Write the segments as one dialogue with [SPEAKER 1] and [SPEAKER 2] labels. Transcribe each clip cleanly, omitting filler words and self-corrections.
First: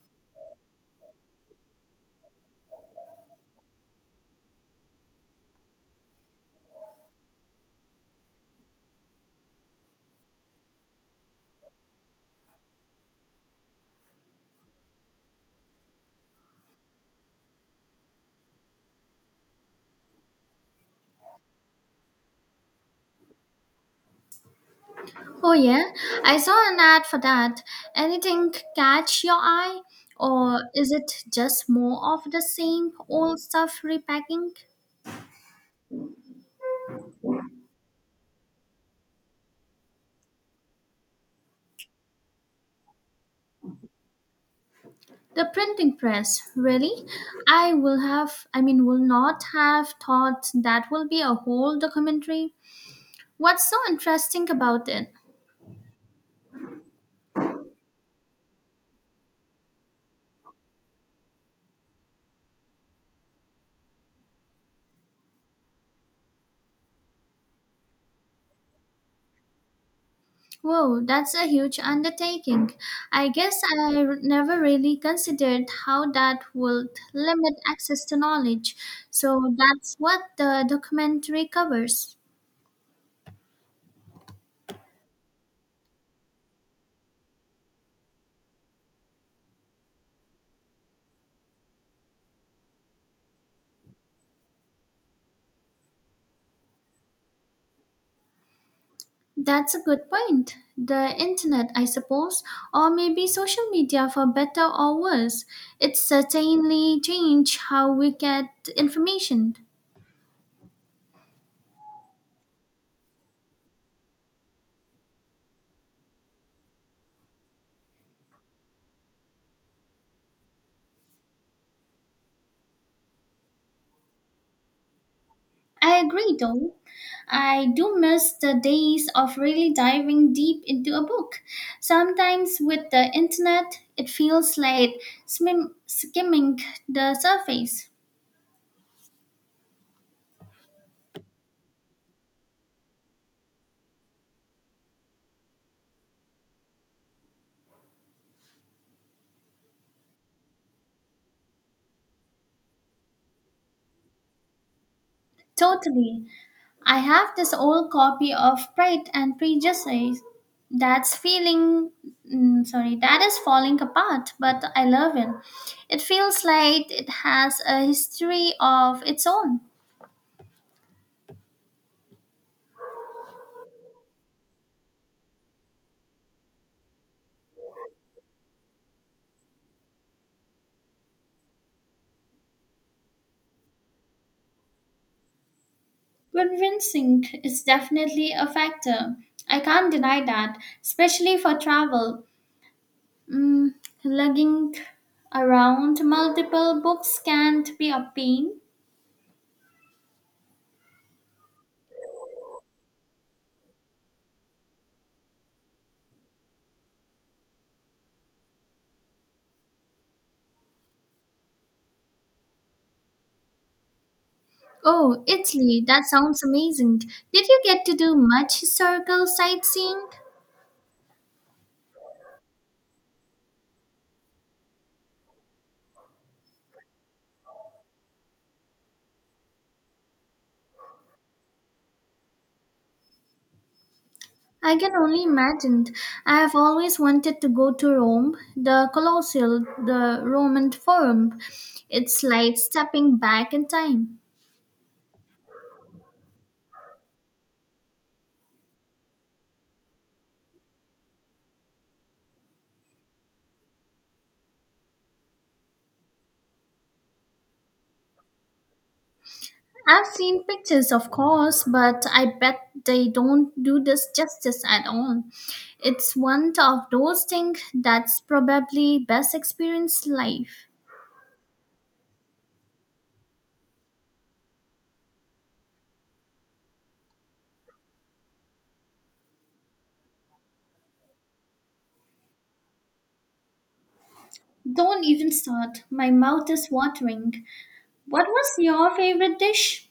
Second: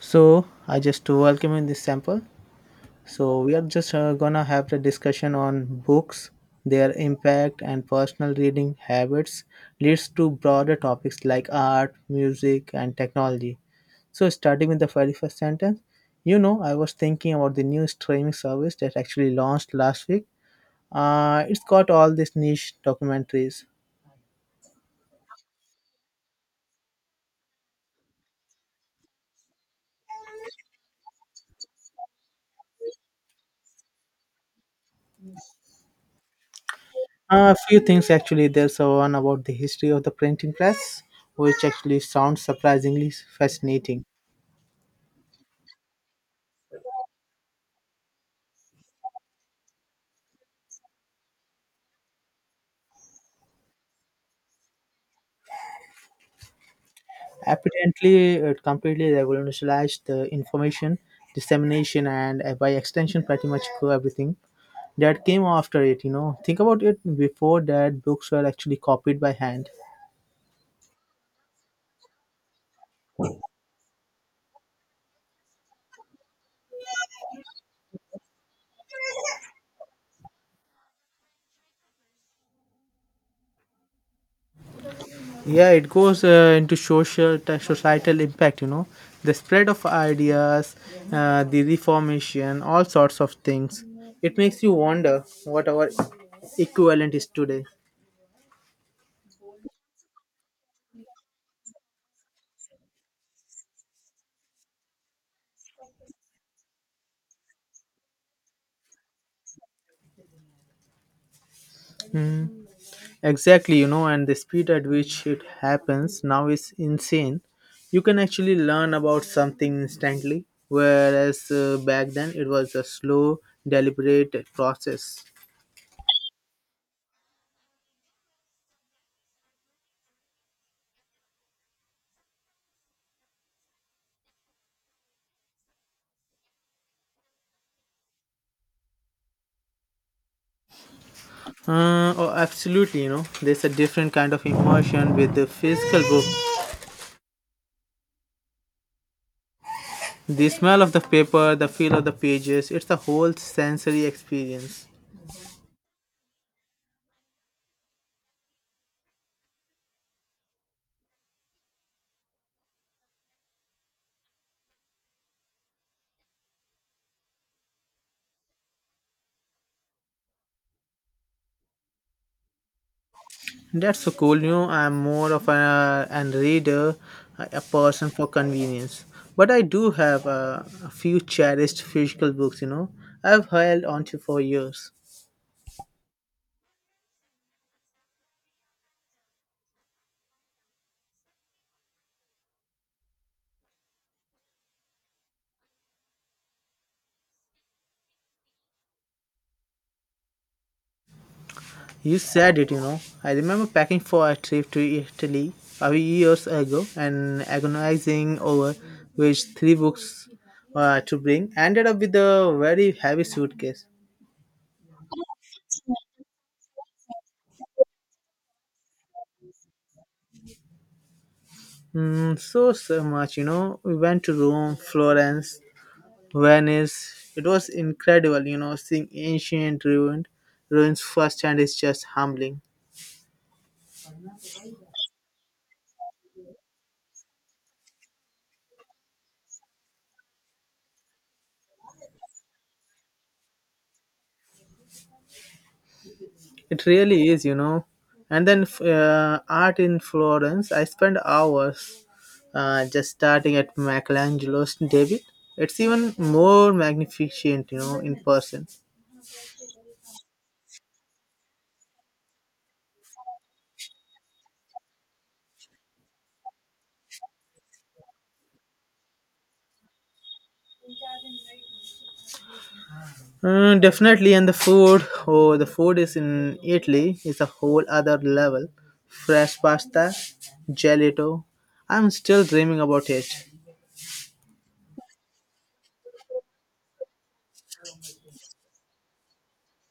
[SPEAKER 1] So I just welcome in this sample. So we are just gonna have the discussion on books, their impact, and personal reading habits leads to broader topics like art, music, and technology. So starting with the very first sentence, I was thinking about the new streaming service that actually launched last week. It's got all these niche documentaries.
[SPEAKER 2] Oh yeah, I saw an ad for that. Anything catch your eye? Or is it just more of the same old stuff repacking?
[SPEAKER 1] A few things actually. There's a one about the history of the printing press, which actually sounds surprisingly fascinating.
[SPEAKER 2] The printing press, really? I will have, I mean, will not have thought that will be a whole documentary. What's so interesting about it?
[SPEAKER 1] Apparently, it completely revolutionized the information dissemination and by extension, pretty much everything that came after it. Think about it. Before that, books were actually copied by hand.
[SPEAKER 2] Whoa, that's a huge undertaking. I guess I never really considered how that would limit access to knowledge. So that's what the documentary covers.
[SPEAKER 1] Yeah, it goes into societal impact. The spread of ideas, the reformation, all sorts of things. It makes you wonder what our equivalent is today.
[SPEAKER 2] That's a good point. The internet, I suppose, or maybe social media for better or worse. It certainly changed how we get information.
[SPEAKER 1] Hmm. Exactly, and the speed at which it happens now is insane. You can actually learn about something instantly, whereas back then it was a slow, deliberate process.
[SPEAKER 2] I agree though. I do miss the days of really diving deep into a book. Sometimes with the internet, it feels like skimming the surface.
[SPEAKER 1] Oh, absolutely, there's a different kind of immersion with the physical book. The smell of the paper, the feel of the pages, it's a whole sensory experience.
[SPEAKER 2] Totally. I have this old copy of Pride and Prejudice that's feeling sorry, that is falling apart, but I love it. It feels like it has a history of its own.
[SPEAKER 1] That's so cool. I'm more of a, an reader, a person for convenience. But I do have a few cherished physical books. I've held onto for years.
[SPEAKER 2] Convincing is definitely a factor. I can't deny that, especially for travel. Mm, lugging around multiple books can't be a pain.
[SPEAKER 1] You said it, I remember packing for a trip to Italy a few years ago and agonizing over which three books to bring. I ended up with a very heavy suitcase.
[SPEAKER 2] Oh, Italy, that sounds amazing. Did you get to do much historical sightseeing?
[SPEAKER 1] Mm, so, so much, We went to Rome, Florence, Venice. It was incredible, seeing ancient ruined ruins firsthand is just humbling.
[SPEAKER 2] I can only imagine. I have always wanted to go to Rome, the Colosseum, the Roman Forum. It's like stepping back in time.
[SPEAKER 1] It really is, And then art in Florence, I spent hours just starting at Michelangelo's David. It's even more magnificent, in person.
[SPEAKER 2] I've seen pictures, of course, but I bet they don't do this justice at all. It's one of those things that's probably best experienced life.
[SPEAKER 1] Mm, definitely, and the food. Oh, the food is in Italy is a whole other level. Fresh pasta, gelato. I'm still dreaming about it.
[SPEAKER 2] Don't even start. My mouth is watering. What was your favorite dish?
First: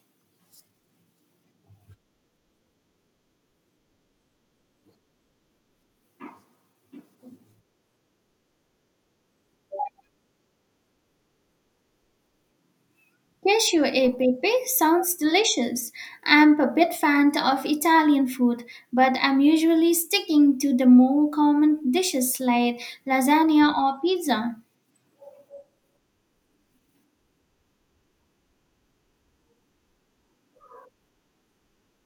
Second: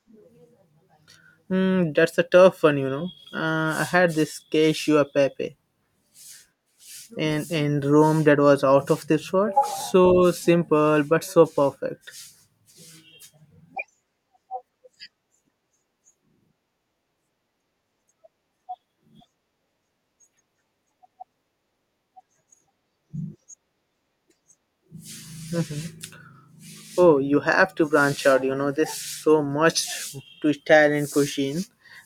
[SPEAKER 1] Hmm, that's a tough one, I had this cashew pepe in Rome that was out of this world. So simple, but so perfect.
[SPEAKER 2] Cashew e pepe sounds delicious. I'm a bit fan of Italian food, but I'm usually sticking to the more common dishes like lasagna or pizza.
[SPEAKER 1] Mhm. Oh, you have to branch out, There's so much to Italian cuisine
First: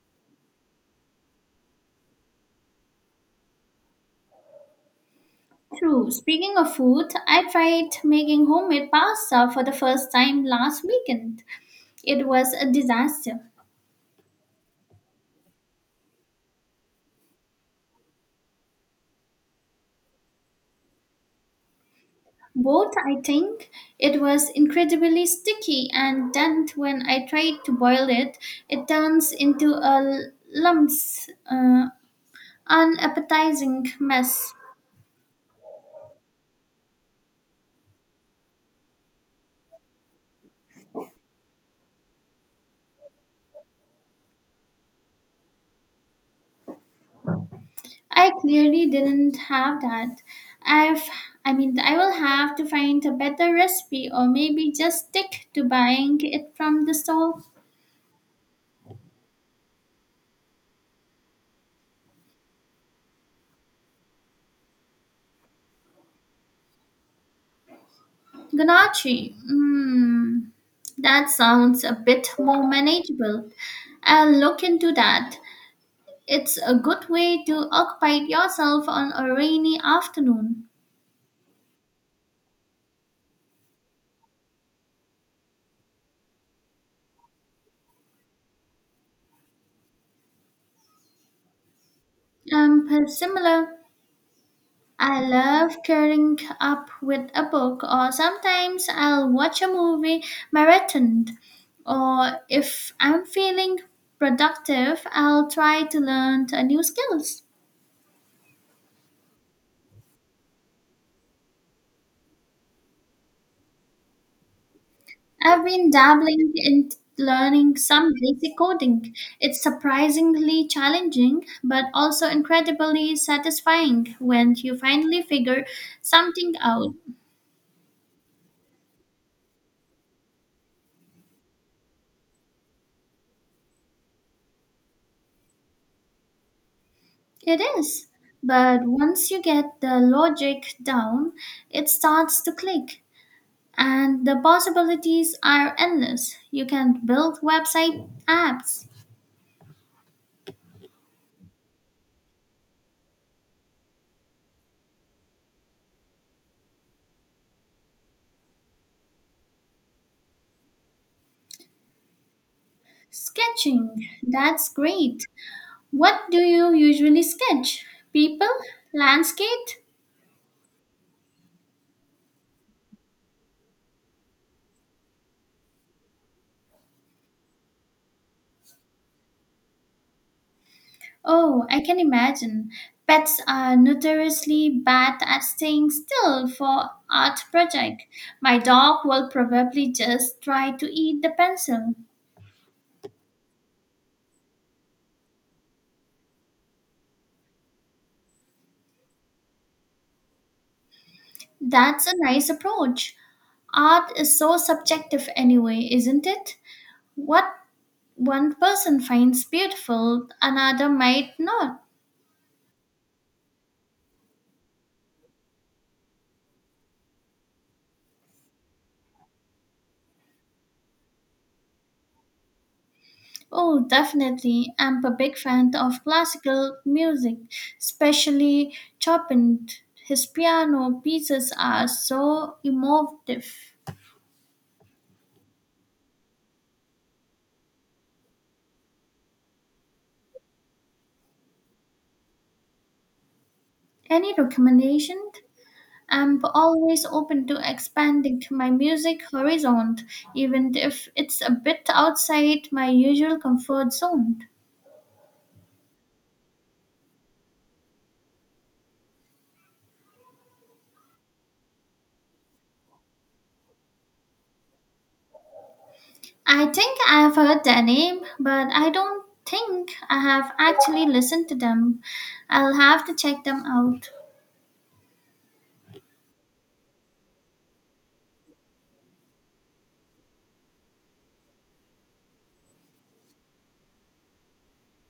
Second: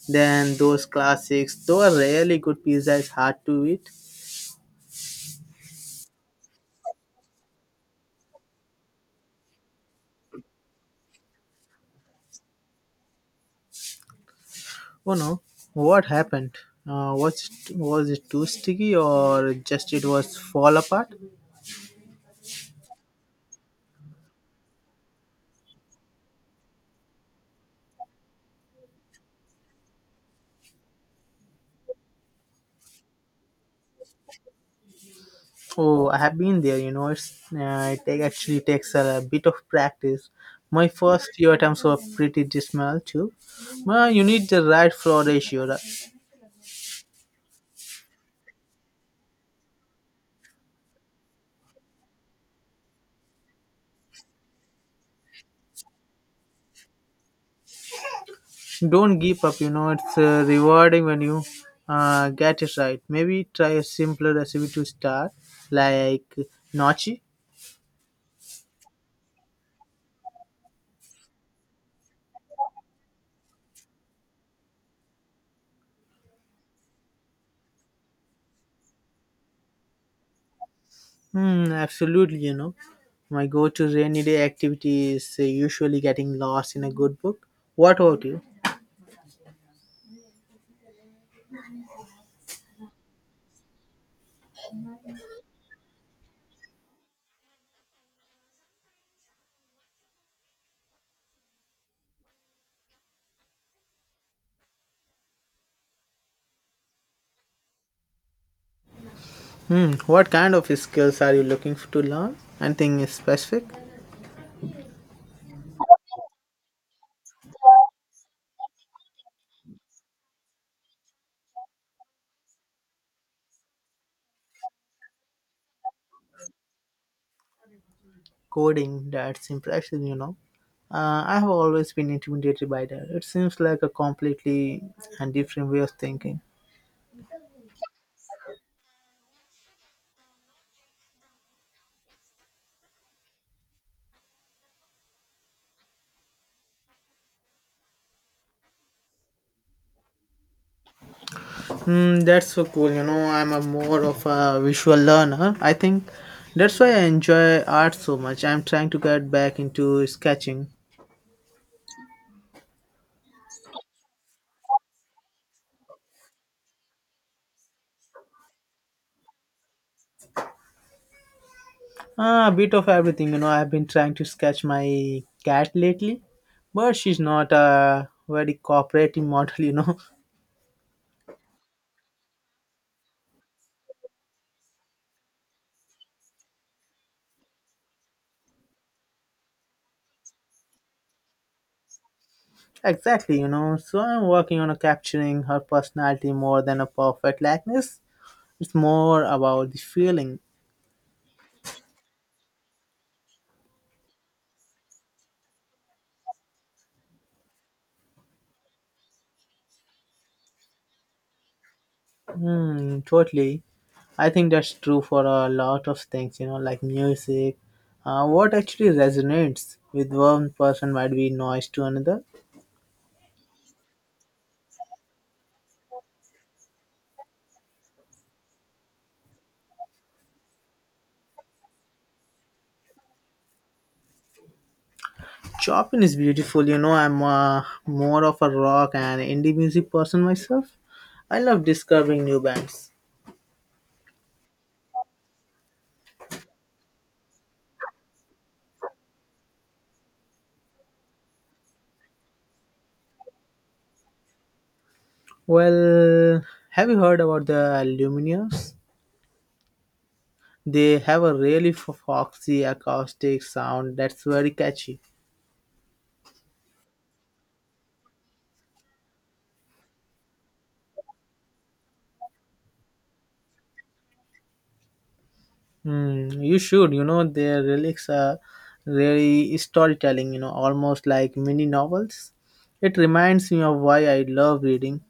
[SPEAKER 1] than those classics. Though a really good pizza is hard to eat.
[SPEAKER 2] True. Speaking of food, I tried making homemade pasta for the first time last weekend. It was a disaster.
[SPEAKER 1] Oh no, what happened? Was it too sticky or just it was fall apart?
[SPEAKER 2] Both, I think, it was incredibly sticky, and then when I tried to boil it, it turns into a lumps, unappetizing mess.
[SPEAKER 1] Oh, I have been there. It's uh, actually takes a, bit of practice. My first few attempts were pretty dismal too. Well, you need the right floor ratio. Right?
[SPEAKER 2] I clearly didn't have that. I've, I mean, I will have to find a better recipe, or maybe just stick to buying it from the store.
[SPEAKER 1] Don't give up. It's rewarding when you get it right. Maybe try a simpler recipe to start, like nochi.
[SPEAKER 2] Ganache. That sounds a bit more manageable. I'll look into that. It's a good way to occupy yourself on a rainy afternoon.
[SPEAKER 1] Hmm, absolutely. My go-to rainy day activity is usually getting lost in a good book. What about you?
[SPEAKER 2] Similar. I love curling up with a book, or sometimes I'll watch a movie marathoned. Or if I'm feeling productive, I'll try to learn a new skills.
[SPEAKER 1] Hmm. What kind of skills are you looking to learn? Anything specific?
[SPEAKER 2] I've been dabbling in learning some basic coding. It's surprisingly challenging, but also incredibly satisfying when you finally figure something out.
[SPEAKER 1] Coding. That's impressive. I have always been intimidated by that. It seems like a completely and different way of thinking.
[SPEAKER 2] It is. But once you get the logic down, it starts to click. And the possibilities are endless. You can build website apps.
[SPEAKER 1] Hmm, that's so cool. I'm a more of a visual learner. I think that's why I enjoy art so much. I'm trying to get back into sketching.
[SPEAKER 2] Sketching, that's great. What do you usually sketch? People? Landscape?
[SPEAKER 1] Ah, a bit of everything. I've been trying to sketch my cat lately, but she's not a very cooperative model.
[SPEAKER 2] Oh, I can imagine. Pets are notoriously bad at staying still for art project. My dog will probably just try to eat the pencil.
[SPEAKER 1] Exactly, So I'm working on a capturing her personality more than a perfect likeness. It's more about the feeling.
[SPEAKER 2] That's a nice approach. Art is so subjective anyway, isn't it? What one person finds beautiful, another might not.
[SPEAKER 1] Hmm, totally. I think that's true for a lot of things, like music. What actually resonates with one person might be noise to another.
[SPEAKER 2] Oh, definitely. I'm a big fan of classical music, especially Chopin. His piano pieces are so emotive.
[SPEAKER 1] Chopin is beautiful, I'm more of a rock and indie music person myself. I love discovering new bands.
[SPEAKER 2] Any recommendation? I'm always open to expanding to my music horizon, even if it's a bit outside my usual comfort zone.
[SPEAKER 1] Well, have you heard about the Lumineers? They have a really foxy acoustic sound that's very catchy.
[SPEAKER 2] I think I've heard their name, but I don't think I have actually listened to them. I'll have to check them out.
[SPEAKER 1] Mm, you should, their lyrics are really storytelling, almost like mini novels. It reminds me of why I love reading.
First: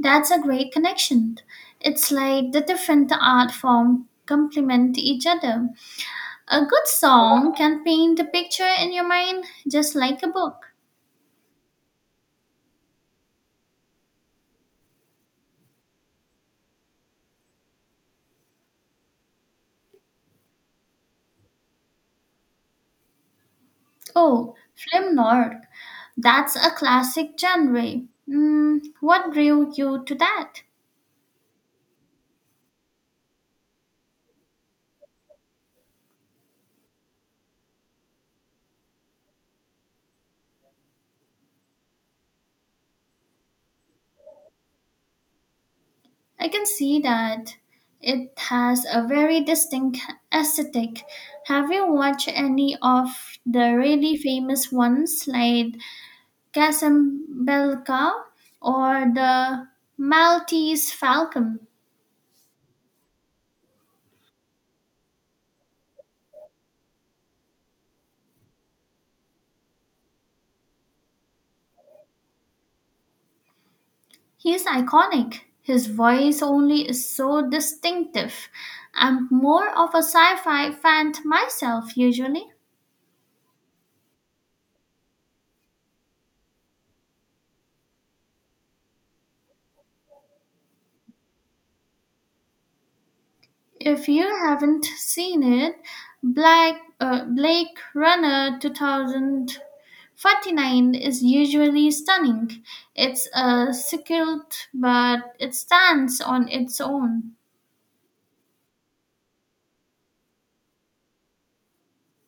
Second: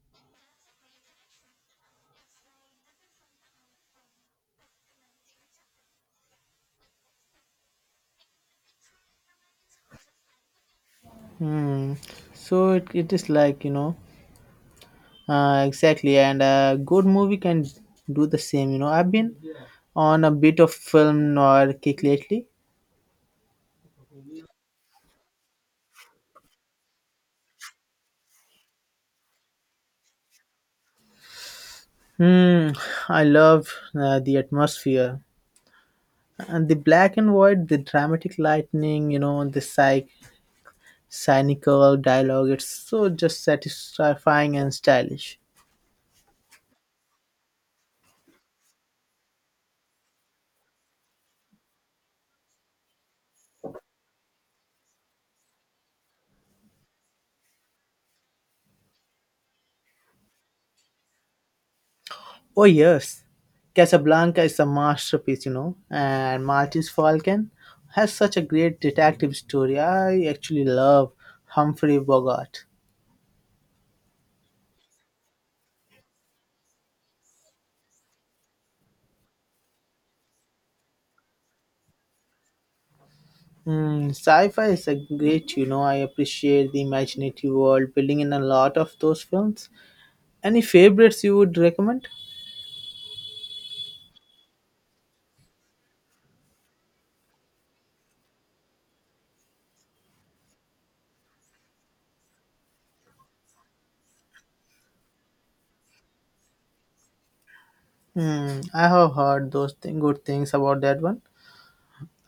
[SPEAKER 2] That's a great connection. It's like the different art form complement each other. A good song can paint a picture in your mind just like a book.
[SPEAKER 1] Hmm. So it is like, exactly. And a good movie can do the same, I've been on a bit of film noir kick lately.
[SPEAKER 2] Oh, film noir. That's a classic genre. What drew you to that?
[SPEAKER 1] Hmm. I love the atmosphere. And the black and white, the dramatic lightning, the psych cynical dialogue, it's so just satisfying and stylish.
[SPEAKER 2] I can see that. It has a very distinct aesthetic. Have you watched any of the really famous ones like Casablanca or the Maltese Falcon?
[SPEAKER 1] Oh yes, Casablanca is a masterpiece, and Martin's Falcon has such a great detective story. I actually love Humphrey Bogart.
[SPEAKER 2] He's iconic. His voice only is so distinctive. I'm more of a sci-fi fan myself usually.
[SPEAKER 1] Mm, sci-fi is a great, I appreciate the imaginative world building in a lot of those films. Any favorites you would recommend?
[SPEAKER 2] If you haven't seen it, Black Blade Runner 2049 is usually stunning. It's a sequel, but it stands on its own.
[SPEAKER 1] Hmm, I have heard good things about that one.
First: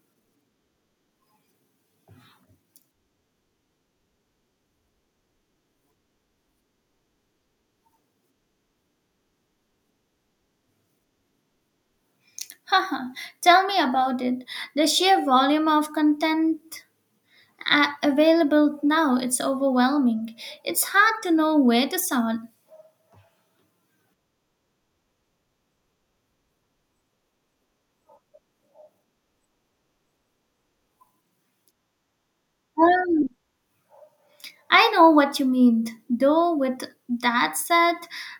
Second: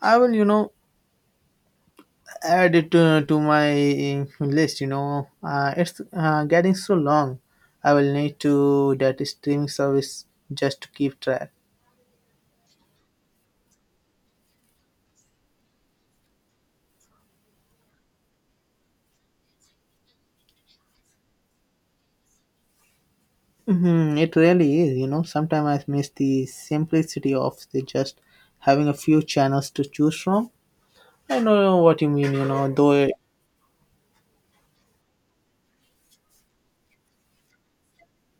[SPEAKER 1] I will, add it to my list. It's getting so long. I will need to that streaming service just to keep track.
[SPEAKER 2] Haha, tell me about it. The sheer volume of content available now, it's overwhelming. It's hard to know where to start.
[SPEAKER 1] Hmm, it really is. Sometimes I miss the simplicity of the just having a few channels to choose from. I know what you mean. You know, though
[SPEAKER 2] Um, I know what you mean. Though with that said,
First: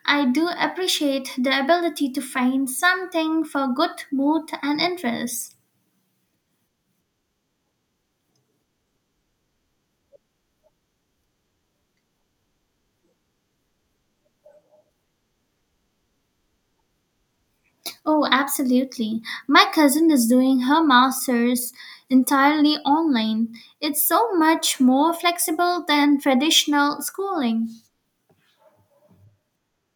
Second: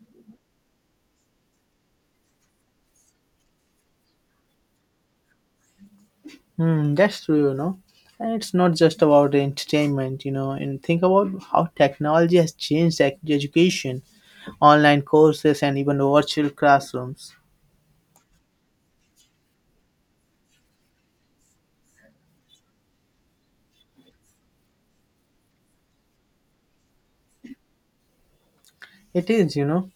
[SPEAKER 2] I do appreciate the ability to find something for good mood and interest.
[SPEAKER 1] Hmm, that's true, And it's not just about entertainment, and think about how technology has changed education, online courses, and even virtual classrooms.
[SPEAKER 2] Oh, absolutely. My cousin is doing her master's entirely online. It's so much more flexible than traditional schooling.
[SPEAKER 1] It is,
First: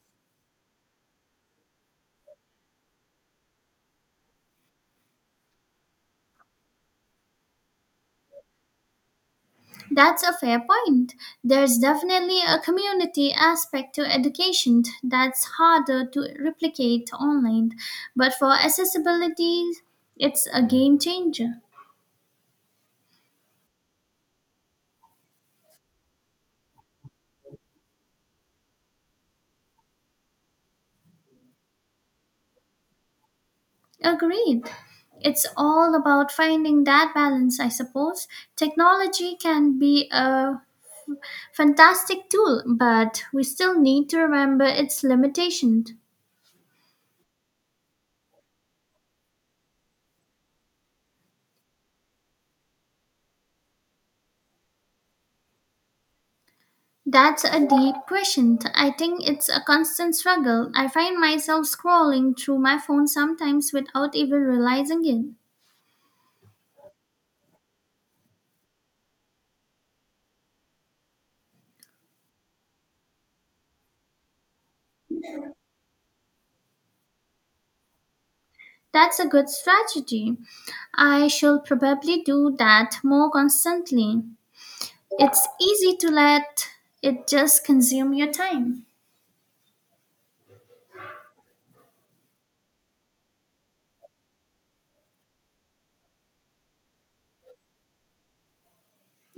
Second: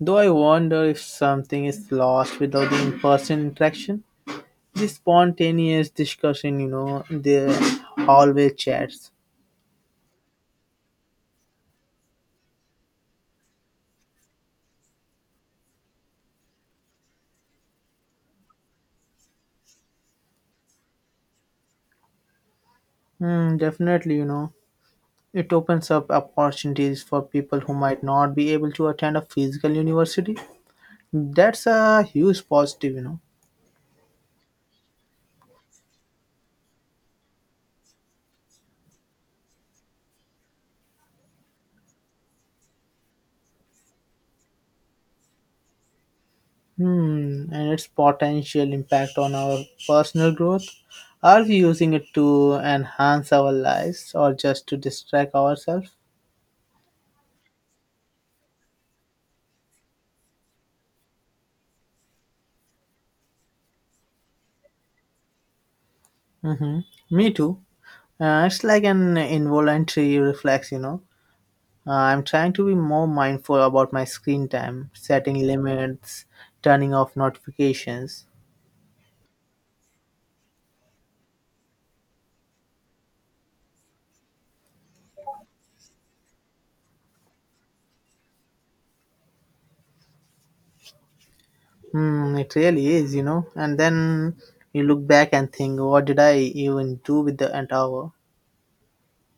[SPEAKER 1] Though I wonder if something is lost without the in person interaction, the spontaneous discussion, the hallway chats.
[SPEAKER 2] That's a fair point. There's definitely a community aspect to education that's harder to replicate online, but for accessibility, it's a game changer.
[SPEAKER 1] Hmm, definitely, It opens up opportunities for people who might not be able to attend a physical university. That's a huge positive,
[SPEAKER 2] Agreed. It's all about finding that balance, I suppose. Technology can be a fantastic tool, but we still need to remember its limitations.
[SPEAKER 1] Hmm, and its potential impact on our personal growth. Are we using it to enhance our lives or just to distract ourselves?
[SPEAKER 2] That's a deep question. I think it's a constant struggle. I find myself scrolling through my phone sometimes without even realizing it.
[SPEAKER 1] Mm-hmm. Me too. It's like an involuntary reflex, I'm trying to be more mindful about my screen time, setting limits, turning off notifications.
[SPEAKER 2] That's a good strategy. I shall probably do that more constantly. It's easy to let it just consume your time.
[SPEAKER 1] Hmm, it really is, And then you look back and think, what did I even do with the entire hour?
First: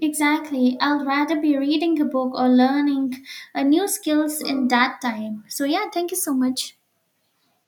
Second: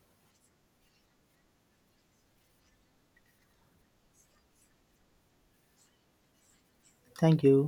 [SPEAKER 2] Exactly. I'd rather be reading a book or learning a new skills in that time. So yeah, thank you so much.
[SPEAKER 1] Thank you.